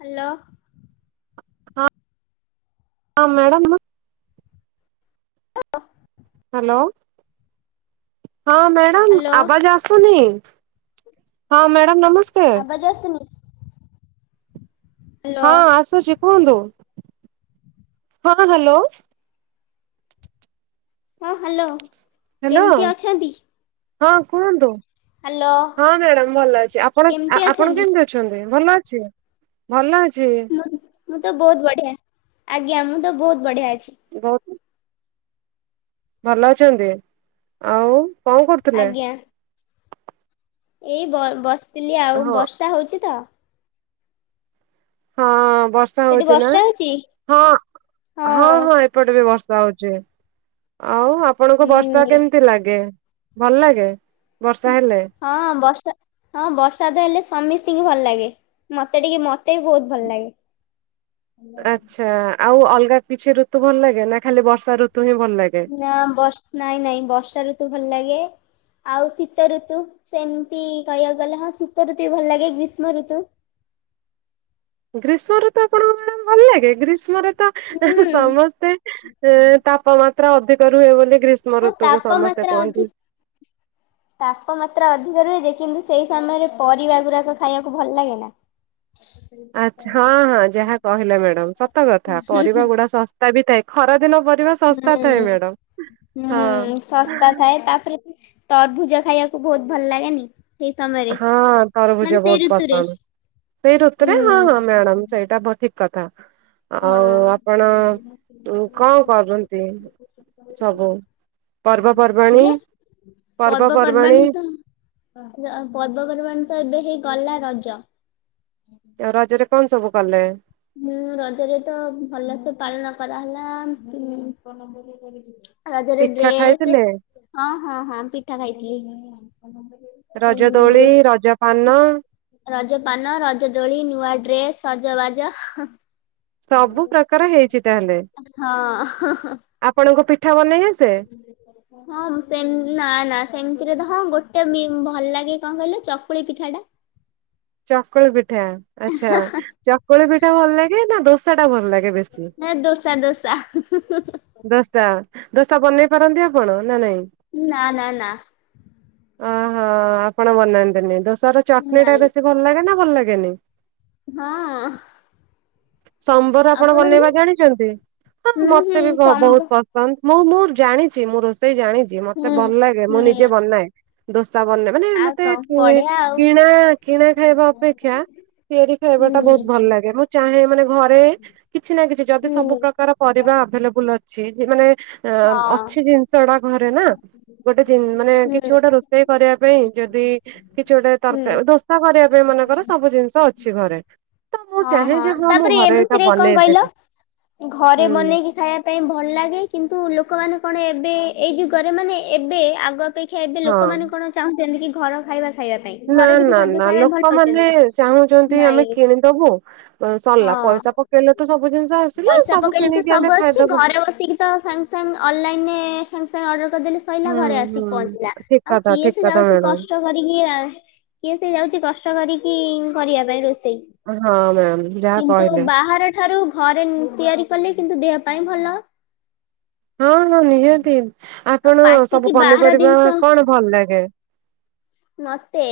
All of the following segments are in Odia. ହ୍ୟାଲୋ। ହଁ ମ୍ୟାଡ଼ାମ ହ୍ୟାଲୋ ହଁ ମ୍ୟାଡ଼ାମ ହ୍ୟାଲୋ ଆବାଜ ଆସୁନି। ହଁ ମ୍ୟାଡ଼ାମ ନମସ୍କାର। ଆବାଜ ଆସୁନି। ହ୍ୟାଲୋ ହଁ ଆସୁଛି କୁହନ୍ତୁ [unintelligible] ହ୍ୟାଲୋ। ହଁ ହ୍ୟାଲୋ। ହ୍ୟାଲୋ କେମିତି ଅଛନ୍ତି? ହଁ କୁହନ୍ତୁ। ହ୍ୟାଲୋ ହଁ ମ୍ୟାଡାମ ଭଲ ଅଛି ଆପଣ କେମିତି ଆପଣ ଅଛନ୍ତି? କେମତି ଅ ଭଲ ଅଛି ଭଲ ଅଛି। ମୁଁ ମୁଁ ତ ବହୁତ୍ ବଢ଼ିଆ ଆଜ୍ଞା ମୁଁ ତ ବହୁତ୍ ବଢ଼ିଆ ଅଛି। ବହୁତ୍ ଭଲ ଅଛନ୍ତି ଆଉ କଣ କରୁଥିଲେ? ଆଜ୍ଞା ଏଇ ବ ବସିଥିଲି ଆଉ ହଁ ବର୍ଷା ହଉଛି ତ। ହଁ ବର୍ଷା ସେଠି ହଉଛି ନା ବର୍ଷା ହଉଛି ହଁ ହଁ ହଁ। ଏପଟେ ବି ବର୍ଷା ହଉଛି ଆଉ ଆପଣଙ୍କୁ ବର୍ଷା ହୁଁ କେମିତି ଲାଗେ? ଭଲ ଲାଗେ ବର୍ଷା ହେଲେ। ହଁ ବର୍ଷା ହଁ ବର୍ଷା ତ ହେଲେ ସମିସ୍ତିକି ଭଲ ଲାଗେ। ମତେ ଟିକେ ମତେ ବି ବହୁତ୍ ଭଲ ଲାଗେ। ଆଚ୍ଛା ଆଉ ଅଲଗା କିଛି ଋତୁ ଭଲ ଲାଗେ ନା ଖାଲି ବର୍ଷା ଋତୁ ହିଁ ଭଲ ଲାଗେ। ନାଁ ବ ନାଇଁ ନାଇଁ ବର୍ଷା ଋତୁ ଭଲ ଲାଗେ। ଆଉ ଶୀତ ଋତୁ ସେମିତି କହିବାକୁ ଗଲେ ହଁ ଶୀତ ଋତୁ ବି ଭଲ ଲାଗେ ଗ୍ରୀଷ୍ମ ଋତୁ ଗ୍ରୀଷ୍ମ ଋତୁ ଆପଣଙ୍କୁ ମ୍ୟାଡ଼ାମ ଭଲ ଲାଗେ ଗ୍ରୀଷ୍ମରେ ହୁଁ ସମସ୍ତେ ତାପମାତ୍ରା ଅଧିକ ରୁହେ ବୋଲି ଗ୍ରୀ ଗ୍ରୀଷ୍ମ ଆଉ ଋତୁକୁୁ ସମସ୍ତେ ତାପମାତ୍ରା ଅଧିକ [unintelligible] ତାପମାତ୍ରା ଅଧିକ ରୁହେ ଯେ କିନ୍ତୁ ସେଇ ସମୟରେ ପରିବା ଗୁଡାକ ଖାଇବାକୁ ଭଲ ଲାଗେ ନା। ହ ଆଛା ହଁ ହଁ ଯାହା କହିଲା ମ୍ୟାଡାମ ସତ କଥା ହୁଁ ପରିବା ଗୁଡା ଶସ୍ତା ବି ଥାଏ। ଖରାଦିନ ପରିବା ଶସ୍ତା ହୁଁ ଥାଏ ମ୍ୟାଡାମ। ହଁ ହୁଁ ସସ୍ତା ଥାଏ ତାପରେ ତରଭୁଜ ଖାଇବାକୁ ବହୁତ ଭଲ ଲାଗେନି। ସେଇ ସମୟରେ ହଁ ମାନେ ତରଭୁଜ ସେଇ ବହୁତ ଋତୁରେ। ପସନ୍ଦ ସେଇ ଋତୁରେ ହୁଁ ହଁ ହଁ ମ୍ୟାଡାମ ସେଇଟା। କଥା ଆଉ ହଁ ଆପଣ କଣ କରୁଛନ୍ତି। ସବୁ ପର୍ବପର୍ବାଣୀ ଆଜ୍ଞା ପର୍ବପର୍ବାଣୀ ପର୍ବପର୍ବାଣ ତ ଏବେ ହେଇ ଗଲା ରଜ ଆ ରଜରେ କଣ ସବୁ କଲେ? ହୁଁ ରଜରେ ତ ଭଲ ସେେ ପାଳନ କରାହେଲା। ରଜରେ ପିଠା ଡ୍ରେସ୍ ଖାଇଥିଲେ ହଁ ହଁ ହଁ ପିଠା ଖାଇଥିଲି। ଏଁ ରଜ ଦୋଳି ଯୋଉ ରଜ ପାନ ରଜ ପାନ ରଜଡୋଳି ନୂଆ ଡ୍ରେସ ରଜବାଜ ସବୁ ପ୍ରକାର ହେଇଛି ହଁ। ଆପଣଙ୍କ ପିଠା ବନେଇବେ ଆସେ? ହ। ହଁ ସେ ନା ନା ସେମିତିରେ ତ ହଁ ଗୋଟେ ଭଲ ଲାଗେ କଣ କହିଲେ ଚକୁଳି ପିଠା ଟା। ଚକୁଳି ପିଠା ଆଚ୍ଛା ଚକୁଳି ପିଠା ଭଲ ଲାଗେ ନା ଦୋସା ଟା ଭଲ ଲାଗେ। ବେଶୀ? ନ ଦୋସା ଦୋସ ଦୋସା ଦୋସା ବନେଇ ପାରନ୍ତି ଆପଣ ନା ନାଇଁ। ନା ନା ନା। ଓହୋ ଆପଣ ବନାନ୍ତିନି ଦୋସାର ଚକଲେଟ ନାଇଁ ଏବେ ଭଲ ଲାଗେ ନା ଭଲ ଲାଗେନି। ହଁ। ସମ୍ବର ଆପଣ ଆପଣଙ୍କୁ ବନେଇବା ଜାଣିଛନ୍ତି ହଁ ହୁଁ ହୁଁ ମତେ ବି ବହୁତ ସମ୍ଭ ପସନ୍ଦ। ମୁଁ ମୁଁ ଜାଣିଛି ମୁଁ ରୋଷେଇ ଜାଣିଛି ମତେ ହୁଁ ଭଲ ଲାଗେ ମୁଁ ହୁଁ ନିଜେ ବନାଏ ଦୋସା ବନେଇ ମାନେ ଆଉ ମତେ କଣ ବଢିଆ ଆଉ। କିଣା କିଣା ଖାଇବା ଅପେକ୍ଷା ତିଆରି ଖାଇବା ଟା ହୁଁ ବହୁତ ଭଲ ଲାଗେ ମୁଁ ଚାହେ ମାନେ ଘରେ କିଛି ନା କିଛି ଯଦି ହୁଁ ସବୁ ପ୍ରକାର ପରିବା ଆ ଅ ମାନେ ହଁ। ଅଛି ଜିନିଷଟା ଘରେ ନା ଗୋଟେ ଜ ମାନେ ହୁଁ କିଛି ଗୋଟେ ରୋଷେଇ କରିବା ପାଇଁ ଯଦି କିଛି ଗୋଟେ ହୁଁ ତରକାରୀ କରିବା ପାଇଁ ମାନେଙ୍କର ସବୁ ଜିନିଷ ଅଛି ଘରେ। ତ ମୁଁ ହଁ ଚାହେଁ ହଁ ଯେ ମୁଁ ତାପରେ ଘରେ ଏଇଟା ଏମିତିରେ କଣ କହିଲ ବନେଇଦେବି। ଘରେ ବନେଇକି ଖାଇବା ପାଇଁ ଭଲ ଲାଗେ କିନ୍ତୁ ଲୋକମାନେ କଣ ଏବେ ଏଇ ଯୁଗରେ ମାନେ ଏବେ ଆଗ ଅପେକ୍ଷା ଏବେ ଲୋକମାନେ ହଁ। କଣ ଚାହୁଁଛନ୍ତି କି ଘର ଖାଇବା। ଖାଇବା ପାଇଁ ନା ଘର କିଛି ନା ଖାଦ୍ୟ ନା ଖାଇବା ପାଇଁ ଭଲ ପାଉଛନ୍ତି ଲୋକମାନେ କି? ଚାହୁଁଛନ୍ତି ଆମେ ନାଇଁ କିଣିଦବୁ। ସରିଲା ହଁ ପଇସା ପକେଇଲେ ତ ସବୁ ଜିନିଷ ଆସିଲା ପଇସା ସବୁ ପକେଇଲେ ତ କିଣିକି ସବୁ ଆମେ ଆସୁଛି ଖାଇଦବା। ଘରେ ବସିକି ତ ସାଙ୍ଗସଙ୍ଗ ଅନଲାଇନ୍ରେ ସାଙ୍ଗସଙ୍ଗ୍ ଅର୍ଡ଼ର କରିଦେଲି। ସୋଇଲାା ହୁଁ ଘରେ ହୁଁ ଆସିକି ପହଞ୍ଚିଲା ଠିକ ଆଉ କଥା କିଏ ଠିକ ସେ କଥା ଯାଉଛି ମ୍ୟାଡାମ। କଷ୍ଟ। କରିକି କିଏ ସେ ଯାଉଛି କଷ୍ଟ କରିକି କରିବା ପାଇଁ ରୋଷେଇ ହଁ ମ୍ୟାମ୍ ଯାହା କିନ୍ତୁ କହିଲେ ବାହାର ଠାରୁ ଘରେ ତିଆରି କଲେ କିନ୍ତୁ ଦେହ ପାଇଁ ଭଲ। ହଁ ହଁ ନିହାତି ଆଉ ଆପଣ ସବୁ ପାଟିକି ବାହାର ପନିପରିବା ଜିନିଷ କଣ ଭଲ ଲାଗେ। ମତେ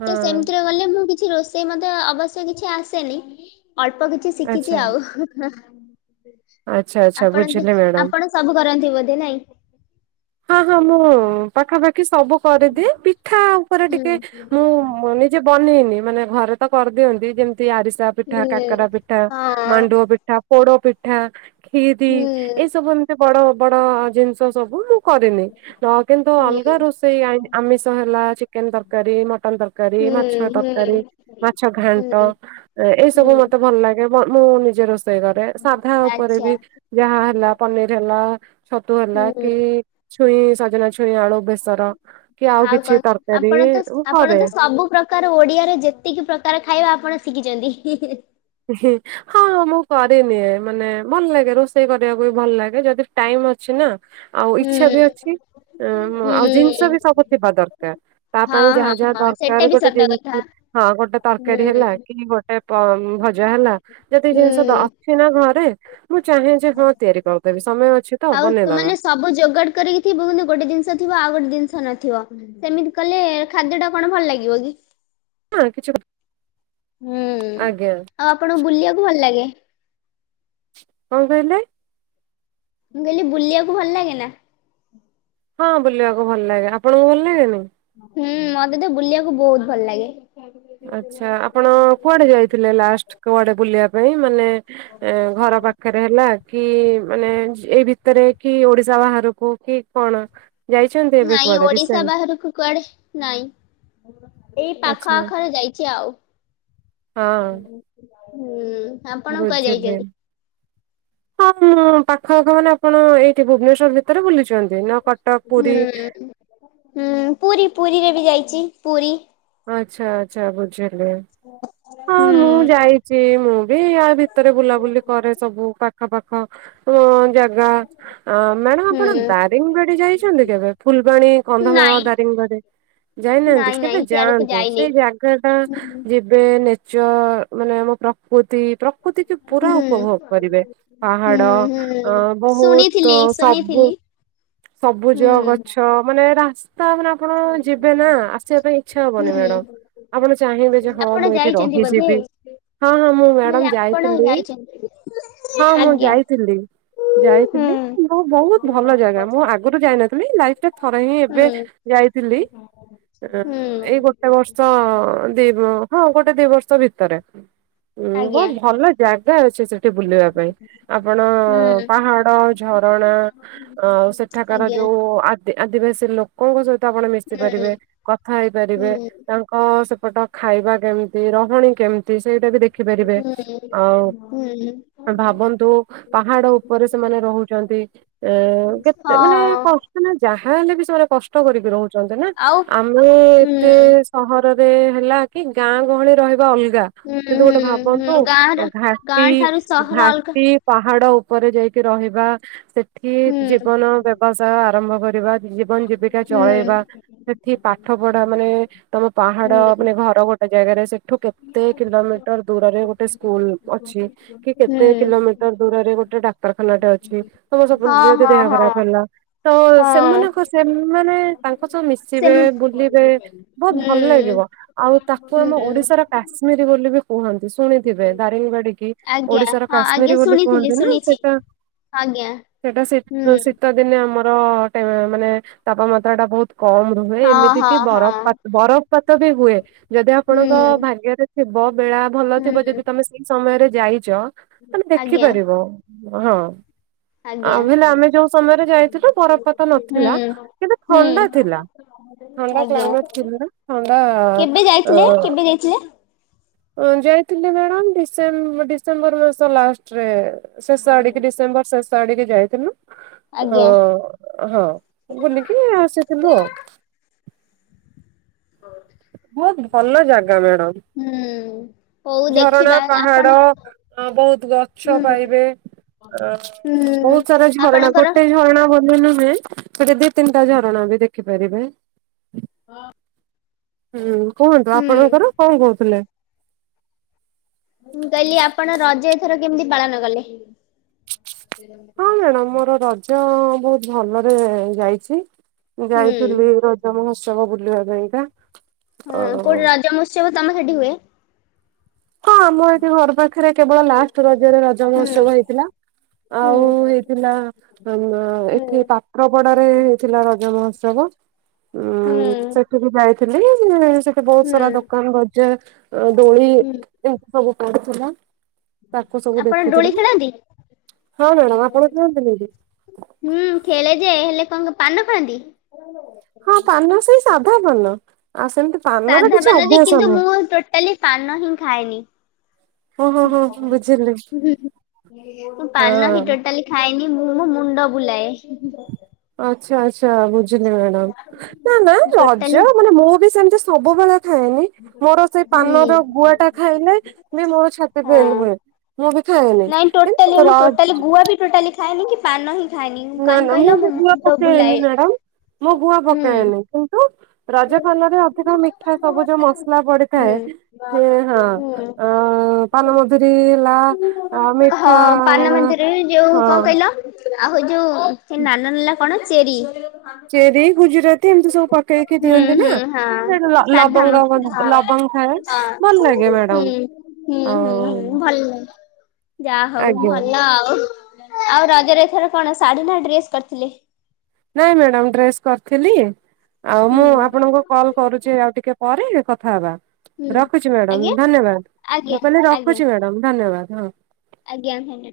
ହଁ ସେମିତିରେ ଗଲେ ମୁଁ କିଛି ରୋଷେଇ ମତେ ଅବଶ୍ୟ କିଛି ଆସେନି ଅଳ୍ପ କିଛି ଶିଖିଛି ଆଚ୍ଛା ଆଉ। ଆଚ୍ଛା ଆଚ୍ଛା ଆପଣ ବୁଝିଲି ମ୍ୟାଡାମ। ଆପଣ ସବୁ କରନ୍ତି ବୋଧେ ନାଇଁ। ହଁ ହଁ ମୁଁ ପାଖାପାଖି ସବୁ କରିଦିଏ ପିଠା ଉପରେ ହୁଁ ଟିକେ ମୁଁ ବନେଇନି ମାନେ ଘରେ ତ କରିଦିଅନ୍ତି ଯେମିତି ଆରିସାପ ପିଠା କାକରାା ହୁଁ ପିଠା ହଁ ମାଣ୍ଡୁଅ ପିଠା ପୋଡ ପିଠା ଖିରି ହୁଁ ଏଇ ସବୁ ଏମତି ବଡ ବଡ ଜିନିଷ ସବୁ କରିନି ହ କିନ୍ତୁ ହୁଁ ଅଲଗା ରୋଷେଇ ଆମିଷ ହେଲା ଚିକେନ ତରକାରୀ ମଟନ ତରକାରୀ ମାଛ ତରକାର ହୁଁ ମାଛ ଘାଣ୍ଟ ହୁଁ। ଏଇ ସବୁ ହୁଁ ମତେ ଭଲ ଲାଗେ ମୁଁ ନିଜେ ରୋଷେଇ କରେ ସାଧା ଉପରେ ଆଚ୍ଛା ବି ଯାହା ହେଲା ପନିର ହେଲା ଛତୁ ହେଲା ହୁଁ କି ଛୁଇଁ ସଜନା ଛଇ ଖଳିଆଳୁ ବେସର କି ଆଉ କିଛି କଣ ଆପଣ ତରକାରରିୀ ତ ଆପଣ ଘରେ ତ ସବୁ ପ୍ରକାର ଓଡିଆରେ ଯେତିକି ପ୍ରକାର ଖାଇବା ଆପଣ ଶିଖିଛନ୍ତି ହଁ ହଁ ହଁ ମୁଁ କରିନିଏ ମାନେ ଭଲ ଲାଗେ ରୋଷେଇ କରିବାକୁ ବି ଭଲ ଲାଗେ ଯଦି ଟାଇମ ଅଛି ନା ଆଉ ହୁଁ ଇଚ୍ଛା ବି ଅଛି ଉ ହୁଁ ଆଉ ଜିନିଷ ବି ସବୁ ଥିବା ଦରକାର ତା ହଁ ପାଇଁ ଯାହା ହଁ ଯାହା ହଁ ସେଟା ଦରକାର ବି ଗୋଟେ ସତ କଥା ଜିନିଷ ହଁ ଗୋଟେ ହୁଁ ତରକାରୀ ହେଲା କି ଗୋଟେ ଜା ହେଲା ଯେତିକି ଜିନିଷ ହୁଁ ଅଛି ନା ଘରେ ମୁଁ ଚାହେଁ ଯେ ହଁ ତିଆରି କରିଦେବି ସମୟ ଅଛି ତ ଆଉ ତୁ ବନେଇଦବା ମାନେ ସବୁ ଯୋଗାଡ଼ କରିକିଥିବୁନ୍ତୁ ଗୋଟେ ଜିନିଷ ଥିବ ଆଉ ଗୋଟେ ଜି ନଥିବ ସେମିତି କଲେ ଖାଦ୍ୟ ଟା କଣ ଭଲ ଲାଗିବ କି ହଁ କିଛି ହୁଁ ଆଜ୍ଞା ଆଉ ଆପଣଙ୍କୁ ବୁଲିବାକୁ ଭଲ ଲାଗେ କଣ କହିଲେ ମୁଁ କହିଲି ବୁଲିବାକୁ ଭଲ ଲାଗେ ନା ହଁ ବୁଲିବାକୁ ଭଲ ଲାଗେ ଆପଣଙ୍କୁ ଭଲ ଲାଗେନିଁ ହୁଁ ମତେ ତ ବୁଲିବାକୁ ବହୁତ ଭଲ ଲାଗେ ଆ୍ଛା ଆପଣ କୁଆଡେ ଯାଇଥିଲେ ଲାଷ୍ଟ କୁଆଡେ ବୁଲିବା ପାଇଁ ମାନେ ଏ ଘର ପାଖରେ ହେଲା କି ମାନେ ଏଇ ଭିତରେ କି ଓଡିଶା ବାହାରକୁ କି କଣ ଯାଇଛନ୍ତି ଏବେ ନାଇଁ କୁଆଡେ ଓଡିଶା ରିସେଣ୍ଟ ବାହାରକୁ କୁଆଡେ ନାଇଁ ଏଇ ପାଖ ଆଚ୍ଛା ଆଖରେ ଯାଇଛି ଆଉ ହୁଁ ଆପଣ କୁଆଡେ ବୁଝିବେ ଯାଇଛନ୍ତି? ହଁ ମୁଁ ପାଖ ପାଖ ମାନେ ଆପଣ ଏଇଠି ଭୁବନେଶ୍ଵର ଭିତରେ ବୁଲୁଛନ୍ତି ହୁଁ ହଁ ପୁରୀ ପୁରୀରେ ବି ଯାଇଛି ପୁରୀ ଆଚ୍ଛା, ଆଚ୍ଛା, ବୁଝିଲି। ହଁ ହଁ ମୁଁ ଯାଇଛି। ମୁଁ ବି ଆ ଭିତରେ ବୁଲାବୁଲି କରେ ସବୁ ପାଖ ପାାଖ ରା ଅ ମ୍ୟାଡାମ ଆପଣ ହୁଁ ଦାରିଙ୍ଗିବାଡି ଯାଇଛନ୍ତି କେବେ? ଫୁଲବାଣୀ, କନ୍ଧମାଳ, ନାଇଁ ଦାରିଙ୍ଗିବାଡି, ଯାଇନାହାନ୍ତି ନାଇଁ ନାଇଁ କେବେ ସିଆଡକୁ ଯାଆନ୍ତୁ ଯାଇନି। ସେଇ ଜା ଗାଟା ହୁଁ ଯେବେ ନେଚର ମାନେ ଆମ ପ୍ରକୃତି ତାକୁ ଟିକେ ପୁରା ହୁଁ ଉପଭୋଗ କରିବେ। ପାହାଡ ହୁଁ ଅ ହୁଁ। ବହୁତ ଶୁଣିଥିଲି ସବୁ ଶୁଣିଥିଲି ସବୁଜ ହୁଁ ଗଛ, ମାନେ ରା ସ୍ତା ଆପଣ ଯିବେ ନା ଆସିବା ପାଇଁ ଇଚ୍ଛା ହବନି ହୁଁ। ମ୍ୟାଡାମ ଆପଣ ଚାହିଁବେ ଯେ ହଁ ଆପଣ ମୁଁ ଏଇଠି ଯାଇଛନ୍ତି ବୋଧେ? ରହିଯିବି, ହଁ ହଁ ମୁଁ କହିଲି ମ୍ୟାଡାମ ଆପଣ ଯାଇଥିଲି। ଯାଇଛନ୍ତି ହଁ, ମୁଁ ଆଜ୍ଞା ଯାଇଥିଲି। ଯାଇଥିଲି ହୁଁ। ମ ହୁଁ ବହୁତ ଭଲ ଜାଗା ମୁଁ ଆଗରୁ ଯାଇନଥିଲି ଲାଇଫରେ ଥରେ ହିଁ ଏବେ ଯାଇଥିଲି ହୁଁ। ଏଇ ଗୋଟେ ବର୍ଷ ତ ଦି ହଁ ଗୋଟେ ଦି ବର୍ଷ ଭିତରେ। ହୁଁ ଆଜ୍ଞା ବହୁତ ଭଲ ଜାଗା ଅଛି ସେଠି ବୁଲିବା ପାଇଁ‌। ଆପଣ ହୁଁ। ପାହାଡ, ଝରଣା ଆଉ ସେଠାକାର ଆଜ୍ଞା ଯୋଉ ଆଦି ଆଦିବାସୀ ଲୋକଙ୍କ ସହିତ ଆପଣ ମିଶି ପାରିବେ, ହୁଁ କଥା ହେଇପାରିବେ, ହୁଁ ତାଙ୍କ ଙ୍କ ସେପଟ ଖାଇବା କେମିତି, ରହଣୀ କେମିତି, ସେଇଟା ବି ଦେଖି ଦେଖିପାରିବେ, ହୁଁ ଆଉ ହୁଁ। ଭାବନ୍ତୁ ପାହାଡ ଉପରେ ସେମାନେ ରହୁଛନ୍ତି ଏ ହଁ କେତେ ମାନେ କଷ୍ ସେମାନେ ଯାହା ହେଲେ ବି ସେମାନେ କଷ୍ଟ କରିକି ରହୁଛନ୍ତି ନା ଆଉ ଆମେ ହୁଁ ଏତେ ସହରରେ ହେଲା କି ଗାଁ ଗହଳି ରହିବା ଅଲଗା, ହୁଁ କିନ୍ତୁ ଗୋଟେ ହୁଁ ଭାବନ୍ତୁ ହୁଁ ଗାଁର ଘାଟି, ଗାଁ ଠାରୁ ସହର ଅଲଗା ଘାଟି ପାହାଡ ଉପରେ ଯାଇକି ରହିବା, ସେଠି ଜୀବନ ହୁଁ। ବ୍ୟବସାୟ ଆରମ୍ଭ କରିବା, ଜୀବନ ଜୀବିକା ହୁଁ। ଚଳେଇବା, ସେ ଏଠି ପାଠ ପଢା ମାନେ ତମ ପାହାଡ ହୁଁ ମାନେ ଘର ଗୋଟେ ଜାଗାରେ, ସେ ଠୁ କେତେ କିଲୋମିଟର ଦୂରରେ ଗୋଟେ ସ୍କୁଲ ଅଛି କି କେତେ ହୁଁ। କିଲୋମିଟର ଦୂରରେ ଗୋଟେ ଡାକ୍ତରଖାନାଟେ ଅଛି। ତମ ସବୁ ହଁ ଯଦି ହଁ ଦେହ ହଁ ଖରାପ ହେଲା ତ ହଁ। ସେମାନଙ୍କ ସେମାନେ ତାଙ୍କ ସହ ମିଶିବେ ସେମ୍ ବୁଲିବେ ବହୁତ ହୁଁ। ହୁଁ ଭଲ ଲାଗିବ। ଆଉ ତାକୁ ଆମ ଓଡିଶାର କାଶ୍ମୀର ବୋଲି ବି କୁହନ୍ତି। ଶୁଣିଥିବେ ଦାରିଙ୍ଗବାଡି, ଆଜ୍ଞା ଓଡିଶାର ହଁ ଆଜ୍ଞା କାଶ୍ମୀରି ବୋଲି ଶୁଣିଥିଲି କୁହନ୍ତି ନା ଶୁଣିଛି। ସେଟା ଆଜ୍ଞା ସେଟା ଶୀ ହୁଁ ଶୀତ ଦିନେ ଆମର ଟେ ମାନେ ତାପମାତ୍ରା ଟା ବହୁତ କମ୍, ହୁ ହଁ ଏମିତି ହଁ କି ବର ହଁ ବରଫପାତ ବି ହୁଏ, ଯଦି ହୁଁ ଆପଣଙ୍କ ଭାଗ୍ୟରେ ଥିବ ବେଳା ଭଲ ଥିବ ହୁଁ ଯଦି ତମେ ସେଇ ସମୟରେ ଯାଇଛ ତମେ ଆଜ୍ଞା ଦେଖିପାରିବ। ହଁ। ଆଜ୍ଞା। ଆଉ ହେଲେ ଆମେ ଯୋଉ ସମୟରେ ଯାଇଥିଲୁ ହୁଁ ବରଫପାତ ନଥିଲା କିନ୍ତୁ ହୁଁ। ଥଣ୍ଡା ଥିଲା। ଥଣ୍ଡା ଆଜ୍ଞା କ୍ଲାଇମେଟ ଥିଲା ଥଣ୍ଡା ଥିଲେ କେବେ ଯାଇଥିଲେ? ହଁ ଯାଇଥିଲି ମ୍ୟାଡ଼ାମ ଡିସେ ଡିସେମ୍ବର ମାସ ଲାଷ୍ଟରେ, ଶେଷ ଆଡିକି ଡିସେମ୍ବର ଶେଷ ଆଡିକି ଯାଇଥିଲୁ। ଅ ଆଜ୍ଞା। ହଁ, ବୁଲିକି ଆସିଥିଲୁ ଆଉ। ହଉ। ବହୁତ ଭଲ ଜାଗା ମ୍ୟାଡ଼ାମ। ହୁଁ। ହଉ ଝରଣା ଦେଖିବା ଆପଣ ପାହାଡ ବହୁତ ଗଛ ହୁଁ ପାଇବେ, ଅ ହୁଁ ବହୁତ ସାରା ଝରଣା ଆପଣଙ୍କର ଗୋଟେ ଝରଣା ବୋଧେ ନୁହେଁ ସେଇଠି ଦି ତିନିଟା ଝରଣା ବି ଦେଖିପାରିବେ। ହଁ। ହୁଁ କୁହନ୍ତୁ ଆପଣଙ୍କର କଣ କହୁଥିଲେ? ମୁଁ କହିଲି ଆପଣ ରଜ ଏଥର କେମିତି ପାଳନ କଲେ? ହଁ ମ୍ୟାଡାମ ମୋର ରଜ ବହୁତ ଭଲରେ ଯାଇଛି ହୁଁ ଯାଇଥିଲି ର ରଜ ମହୋତ୍ସବ ବୁଲିବା ପାଇଁକା। ହଁ ଅ କୋଉଠି ରଜ ମହୋତ୍ସବ ତମ ସେଠି ହୁଏ? ହଁ ଆମର ଏଠି ଘର ପାଖରେ କେବଳ ଲାଷ୍ଟ ରଜରେ ରଜ ହୁଁ ମହୋତ୍ସବ ହେଇଥିଲା। ହୁଁ। ଆଉ ହେଇଥିଲା, ଆ ହୁଁ ଏଠି ପାତ୍ରପଡାରେ ହେଇଥିଲା ରଜ ମହୋତ୍ସବ। ହୁଁ ଉଁ ସେଠିକ୍ ଯାଇଥିଲି। ସେ ବହୁତ ହୁଁ ସାରା ଦୋକାନ ବଜାର, ଦୋଳି ହୁଁ ଏମିତି ସବୁ ପଡିଥିଲା। ତାକୁ ସବୁ ଆପଣ ଦୋଳି ଦେଖିଥିଲି। ଖେଳନ୍ତି? ହଁ ମ୍ୟାଡ଼ାମ ଆପଣ ଖେଳନ୍ତିନି କି, ହୁଁ ଖେଳେ ଯେ ହେଲେ କଣ କ ପାନ ଖାଆନ୍ତି? ହଁ ପାନ ସେଇ ସାଧା ପାନ ଆଉ ସେମିତି ପାନର ସାଧା କିଛି ପାନ ଯେ ଅଭ୍ୟାସ କିନ୍ତୁ ନାହିଁ। ମୁଁ ଟୋଟାଲି ପାନ ହିଁ ଖାଏନି। ହଁ ହଁ ହଁ ବୁଝିଲି ମୁଁ ପାନ ହିଁ ହଁ ଟୋଟାଲି ଖାଏନି ମୁଁ ମୋ ମୁଣ୍ଡ ବୁଲାଏ। ଆଚ୍ଛା ଆଚ୍ଛା ବୁଝିଲି ମ୍ୟାଡାମ। ନା ନା ଟୋଟାଲି ରଜ ମାନେ ମୁଁ ବି ସେମିତି ସବୁବେଳେ ଖାଏନି। ମୋର ସେଇ ହୁଁ। ପାନର ଗୁଆଟା ଖାଇଲେ ବି ମୋର ଛାତି ପେନ ହଁ ହୁଏ। ମୁଁ ବି ଖାଏନି ନାଇଁ ଟୋଟାଲି କିନ୍ତୁ ମୁଁ ର ଟୋଟାଲି ଗୁଆ ବି ଟୋଟାଲି ଖାଏନି କି ପାନ ହିଁ ଖାଏନି। ନା କାହିଁକି ନା ମୁଁ କହିଲ ବି ମୋ ଗୁଆ ମୁଣ୍ଡ ପକାଏନି ବୁଲାଏ। ମ୍ୟାଡାମ। ମୁଁ ଗୁଆ ହୁଁ ପକାଏନି କି ରଜ ପାନରେ ଅଧିକ ମିଠା ସବୁ ଯୋଉ ମସଲା ପଡିଥାଏ। ସେ [inaudible] ହଁ ଅଁ ପାନମଧୁରୀ ହେଲା ଆଁ ହଁ ମିଠା ପାନ ଆଁ ମନ୍ଦିରରେ ଯୋଉ କଣ କହିଲ ଆଉ ହଉ ଯୁ ହେ ନାନା ନାଲା କଣ ଚେରି ଚେରି ଗୁଜୁରାତି ଏମିତି ସବୁ ପ ପକେଇକି ହୁଁ ଦିଅନ୍ତି ନା ହୁଁ ହଁ ସେଟା ଲ ସାଧା ଲବଙ୍ଗ ହ ମସଲା ଲବଙ୍ଗ ଥାଏ ହଁ ହଁ ଭଲ ଲାଗେ ହୁଁ ମ୍ୟାଡମ। ହୁଁ ହୁଁ ହୁଁ ଭଲ ଯାହା ହଉ ଆଜ୍ଞା ଭଲ ଆଉ। ଆଉ ରଜରେ ଏଥର କଣ ଶାଢୀ ନା ଡ୍ରେସ କରିଥିଲେ? ନାଇଁ ମ୍ୟାଡ଼ାମ ଡ୍ରେସ୍ କରିଥିଲି ଆଉ ହୁଁ ମୁଁ ଆପଣଙ୍କୁ କଲ କରୁଛି ଆଉ ଟିକେ ପରେ କଥା ହେବା। ହୁଁ ରଖୁଛି ମ୍ୟାଡାମ ଆଜ୍ଞା ଧନ୍ୟବାଦ ଆଜ୍ଞା ମୁଁ କହିଲି ଆଜ୍ଞା ରଖୁଛି ମ୍ୟାଡାମ ଧନ୍ୟବାଦ ହଁ। ଆଜ୍ଞା ହୁଁ